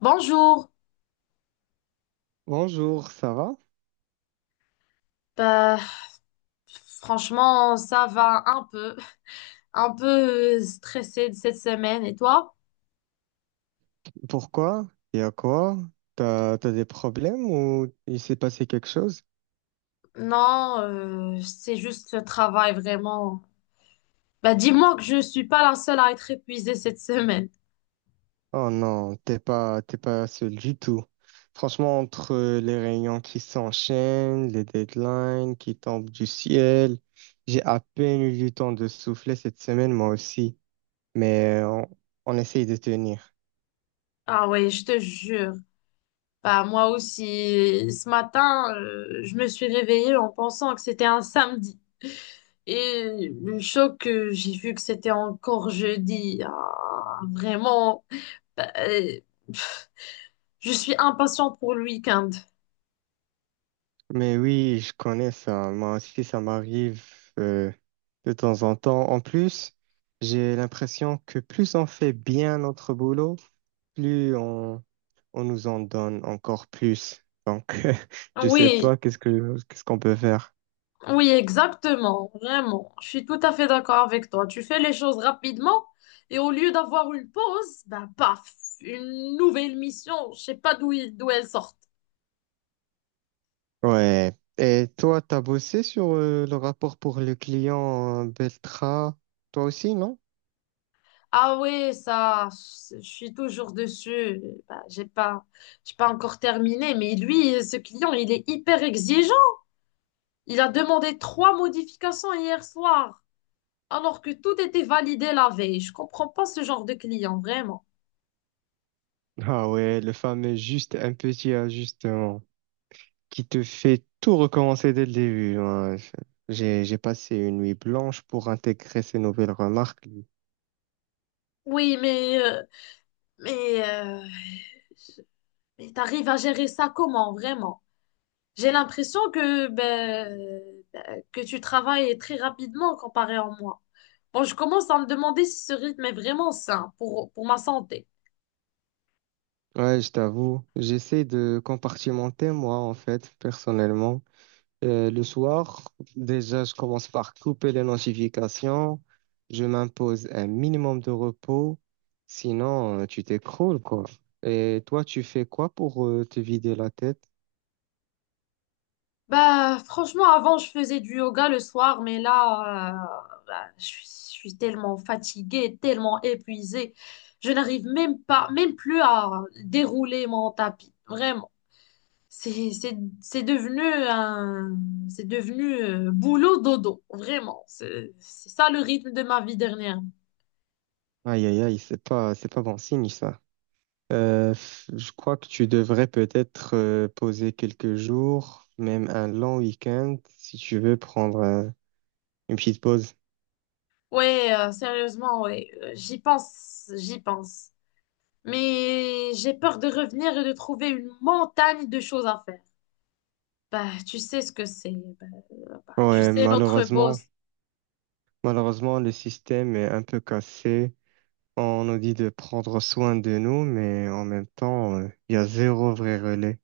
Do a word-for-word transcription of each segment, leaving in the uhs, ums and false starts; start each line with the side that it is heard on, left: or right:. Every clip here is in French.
left: Bonjour.
right: Bonjour, ça va?
left: Bah, franchement, ça va un peu, un peu euh, stressé de cette semaine. Et toi?
right: Pourquoi? Il y a quoi? T'as, t'as des problèmes ou il s'est passé quelque chose?
left: Non, euh, c'est juste le travail vraiment. Bah, dis-moi que je suis pas la seule à être épuisée cette semaine.
right: Oh non, t'es pas, t'es pas seul du tout. Franchement, entre les réunions qui s'enchaînent, les deadlines qui tombent du ciel, j'ai à peine eu du temps de souffler cette semaine, moi aussi. Mais on, on essaye de tenir.
left: Ah ouais, je te jure. Bah, moi aussi, ce matin, euh, je me suis réveillée en pensant que c'était un samedi. Et le choc que j'ai vu que c'était encore jeudi. Ah, vraiment. Bah, euh, Je suis impatiente pour le week-end.
right: Mais oui, je connais ça. Moi aussi, ça m'arrive euh, de temps en temps. En plus, j'ai l'impression que plus on fait bien notre boulot, plus on, on nous en donne encore plus. Donc, je sais
left: Oui,
right: pas qu'est-ce que qu'est-ce qu'on peut faire.
left: oui, exactement, vraiment. Je suis tout à fait d'accord avec toi. Tu fais les choses rapidement et au lieu d'avoir une pause, ben paf, une nouvelle mission. Je sais pas d'où il- d'où elle sort.
right: Ouais. Et toi, t'as bossé sur euh, le rapport pour le client euh, Beltra, toi aussi, non?
left: Ah oui, ça, je suis toujours dessus. Ben, j'ai pas, j'ai pas encore terminé, mais lui, ce client, il est hyper exigeant. Il a demandé trois modifications hier soir, alors que tout était validé la veille. Je comprends pas ce genre de client, vraiment.
right: Ah ouais, le fameux juste un petit ajustement qui te fait tout recommencer dès le début, hein. J'ai, j'ai passé une nuit blanche pour intégrer ces nouvelles remarques.
left: Oui, mais, euh, mais, euh, mais t'arrives à gérer ça comment, vraiment? J'ai l'impression que, ben, ben, que tu travailles très rapidement comparé à moi. Bon, je commence à me demander si ce rythme est vraiment sain pour, pour ma santé.
right: Ouais, je t'avoue, j'essaie de compartimenter moi en fait, personnellement. Euh, le soir, déjà, je commence par couper les notifications. Je m'impose un minimum de repos. Sinon, euh, tu t'écroules, quoi. Et toi, tu fais quoi pour euh, te vider la tête?
left: Bah, franchement, avant, je faisais du yoga le soir, mais là, euh, bah, je suis, je suis tellement fatiguée, tellement épuisée. Je n'arrive même pas, même plus à dérouler mon tapis. Vraiment. C'est, c'est, c'est devenu un, c'est devenu euh, boulot dodo, vraiment. C'est c'est ça le rythme de ma vie dernière.
right: Aïe, aïe, aïe, c'est pas, c'est pas bon signe, ça. Euh, je crois que tu devrais peut-être euh, poser quelques jours, même un long week-end, si tu veux prendre un- une petite pause.
left: Ouais, euh, sérieusement, ouais. Euh, J'y pense, j'y pense. Mais j'ai peur de revenir et de trouver une montagne de choses à faire. Bah, tu sais ce que c'est. Bah, euh, Bah, tu
right: Ouais,
left: sais notre
right: malheureusement,
left: boss.
right: malheureusement, le système est un peu cassé. On nous dit de prendre soin de nous, mais en même temps, euh, il y a zéro vrai relais.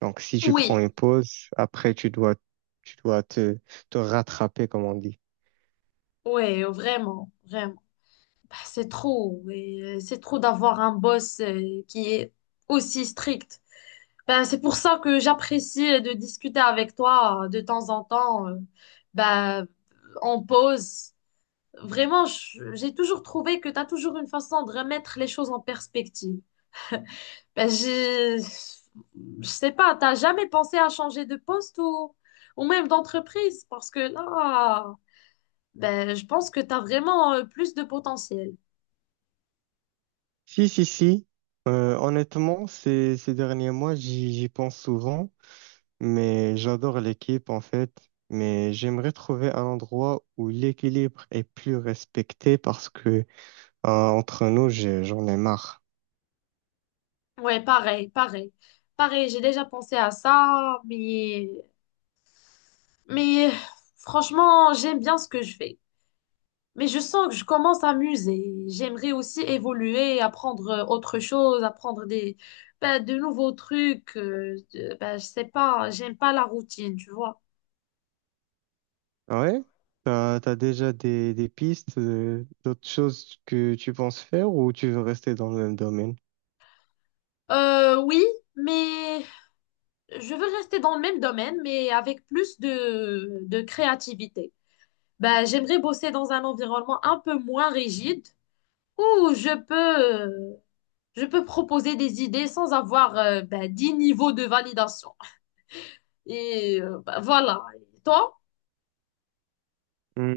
right: Donc, si tu prends
left: Oui,
right: une pause, après, tu dois, tu dois te, te rattraper, comme on dit.
left: ouais, vraiment, vraiment. Bah, c'est trop, ouais. C'est trop d'avoir un boss euh, qui est aussi strict. Ben, c'est pour ça que j'apprécie de discuter avec toi euh, de temps en temps, euh, ben, en pause. Vraiment, je- j'ai toujours trouvé que tu as toujours une façon de remettre les choses en perspective. Ben, j'ai, je sais pas, t'as jamais pensé à changer de poste ou, ou même d'entreprise? Parce que là, ben, je pense que tu as vraiment euh, plus de potentiel.
right: Si, si, si. Euh, honnêtement, ces, ces derniers mois, j'y j'y pense souvent. Mais j'adore l'équipe en fait, mais j'aimerais trouver un endroit où l'équilibre est plus respecté parce que euh, entre nous, j'ai- j'en ai marre.
left: Ouais, pareil, pareil. Pareil, j'ai déjà pensé à ça, mais Mais euh, franchement, j'aime bien ce que je fais. Mais je sens que je commence à m'user. J'aimerais aussi évoluer, apprendre euh, autre chose, apprendre des, ben, de nouveaux trucs. Euh, de- ben, je sais pas, j'aime pas la routine, tu vois.
right: Ah ouais? T'as, t'as déjà des, des pistes, euh, d'autres choses que tu penses faire, ou tu veux rester dans le même domaine?
left: Euh, oui, mais je veux rester dans le même domaine, mais avec plus de, de créativité. Ben, j'aimerais bosser dans un environnement un peu moins rigide où je peux, euh, je peux proposer des idées sans avoir, euh, ben, dix niveaux de validation. Et euh, bah, voilà. Et toi?
right: Hmm,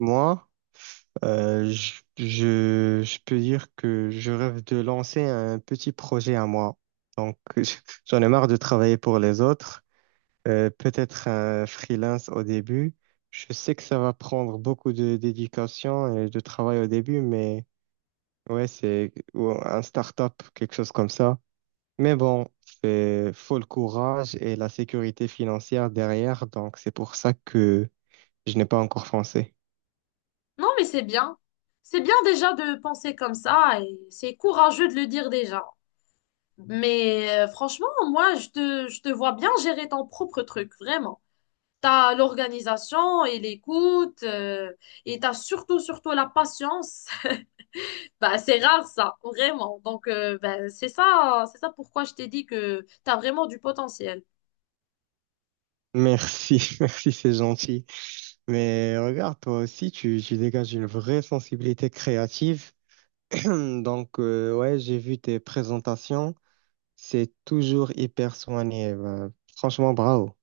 right: Moi, euh, je, je, je peux dire que je rêve de lancer un petit projet à moi. Donc, j'en ai marre de travailler pour les autres. Euh, peut-être un freelance au début. Je sais que ça va prendre beaucoup de dédication et de travail au début, mais ouais, c'est ou un start-up, quelque chose comme ça. Mais bon, c'est faut le courage et la sécurité financière derrière, donc c'est pour ça que je n'ai pas encore foncé.
left: Non, mais c'est bien. C'est bien déjà de penser comme ça et c'est courageux de le dire déjà. Mais euh, franchement, moi, je te, je te vois bien gérer ton propre truc, vraiment. T'as l'organisation et l'écoute euh, et t'as surtout, surtout la patience. Bah, c'est rare ça, vraiment. Donc, euh, bah, c'est ça, c'est ça pourquoi je t'ai dit que t'as vraiment du potentiel.
right: Merci, merci, c'est gentil. Mais regarde, toi aussi, tu, tu dégages une vraie sensibilité créative. Donc, euh, ouais, j'ai vu tes présentations. C'est toujours hyper soigné. Ben, franchement, bravo.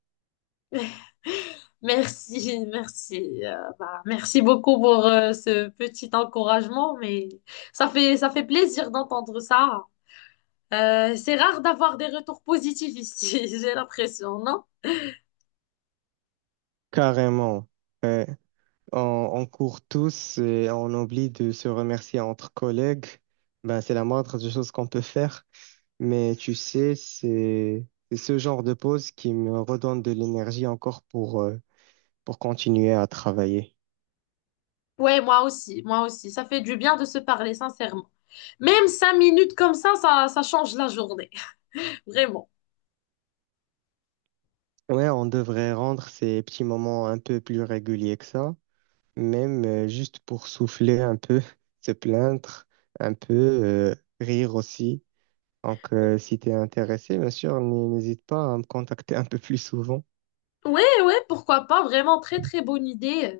left: Merci, merci. Euh, bah, merci beaucoup pour euh, ce petit encouragement, mais ça fait, ça fait plaisir d'entendre ça. Euh, c'est rare d'avoir des retours positifs ici, j'ai l'impression, non?
right: Carrément. Ouais. On, on court tous et on oublie de se remercier entre collègues. Ben, c'est la moindre des choses qu'on peut faire. Mais tu sais, c'est c'est ce genre de pause qui me redonne de l'énergie encore pour, euh, pour continuer à travailler.
left: Ouais, moi aussi, moi aussi. Ça fait du bien de se parler, sincèrement. Même cinq minutes comme ça, ça, ça change la journée, vraiment.
right: Ouais, on devrait rendre ces petits moments un peu plus réguliers que ça, même euh, juste pour souffler un peu, se plaindre un peu, euh, rire aussi. Donc, euh, si tu es intéressé, bien sûr, n- n'hésite pas à me contacter un peu plus souvent.
left: Ouais, ouais, pourquoi pas, vraiment très très bonne idée. Euh,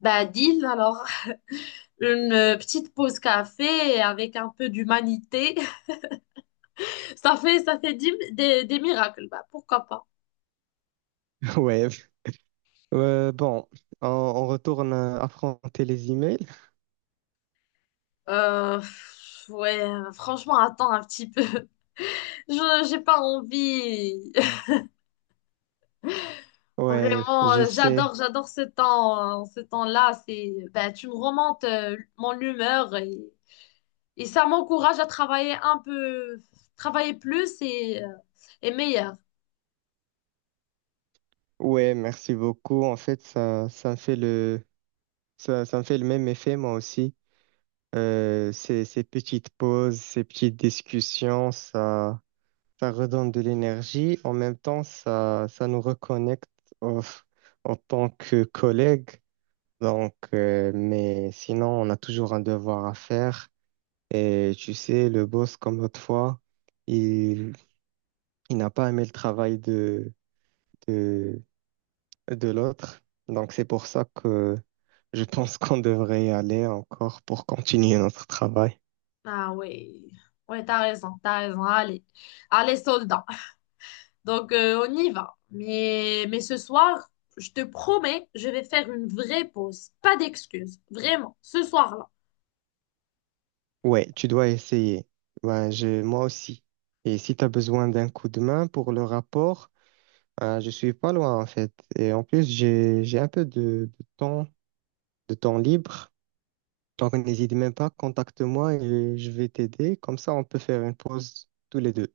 left: Bah, deal alors. Une euh, petite pause café avec un peu d'humanité. Ça fait, ça fait dix- des, des miracles. Bah, pourquoi pas?
right: Ouais. Euh, bon, on, on retourne à affronter les emails.
left: Euh, pff, ouais, franchement, attends un petit peu. Je, j'ai pas envie.
right: Ouais,
left: Vraiment,
right: je
left: euh,
right: sais.
left: j'adore, j'adore ce temps, hein. Ce temps-là, c'est, bah, tu me remontes euh, mon humeur et, et ça m'encourage à travailler un peu, travailler plus et, euh, et meilleur.
right: Ouais, merci beaucoup. En fait, ça, ça me fait le, ça, ça me fait le même effet, moi aussi. Euh, ces, ces petites pauses, ces petites discussions, ça, ça redonne de l'énergie. En même temps, ça, ça nous reconnecte en en tant que collègues. Donc, euh, mais sinon, on a toujours un devoir à faire. Et tu sais, le boss, comme l'autre fois, il, il n'a pas aimé le travail de, de, de l'autre. Donc, c'est pour ça que je
left: Ouais.
right: pense qu'on devrait y aller encore pour continuer notre travail.
left: Ah ouais, ouais, t'as raison, t'as raison. Allez, allez, soldat. Donc, euh, on y va. Mais, mais ce soir, je te promets, je vais faire une vraie pause. Pas d'excuses. Vraiment, ce soir-là.
right: Ouais, tu dois essayer. Ben, je, moi aussi. Et si tu as besoin d'un coup de main pour le rapport, euh, je suis pas loin en fait. Et en plus, j'ai, j'ai un peu de de temps, de temps libre. Donc, n'hésite même pas, contacte-moi et je vais t'aider. Comme ça, on peut faire une pause tous les deux.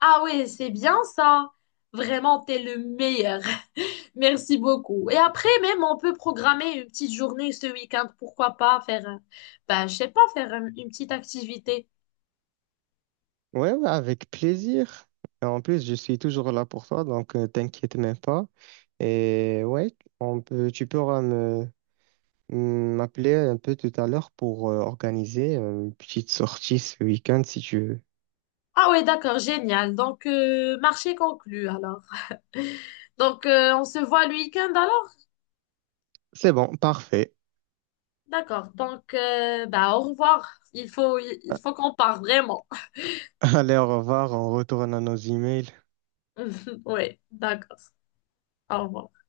left: Ah ouais, c'est bien ça. Vraiment, t'es le meilleur. Merci beaucoup. Et après, même, on peut programmer une petite journée ce week-end. Pourquoi pas faire, euh, bah, je sais pas, faire euh, une petite activité.
right: Ouais, ouais, avec plaisir. Et en plus, je suis toujours là pour toi, donc euh, t'inquiète même pas. Et ouais, on peut, tu pourras me mm, m'appeler un peu tout à l'heure pour euh, organiser une petite sortie ce week-end si tu veux.
left: Ah ouais, d'accord, génial. Donc, euh, marché conclu alors. Donc, euh, on se voit le week-end alors?
right: C'est bon, parfait.
left: D'accord. Donc, euh, bah, au revoir. Il faut, il faut qu'on parle vraiment.
right: Allez, au revoir, on retourne à nos emails.
left: Oui, d'accord. Au revoir.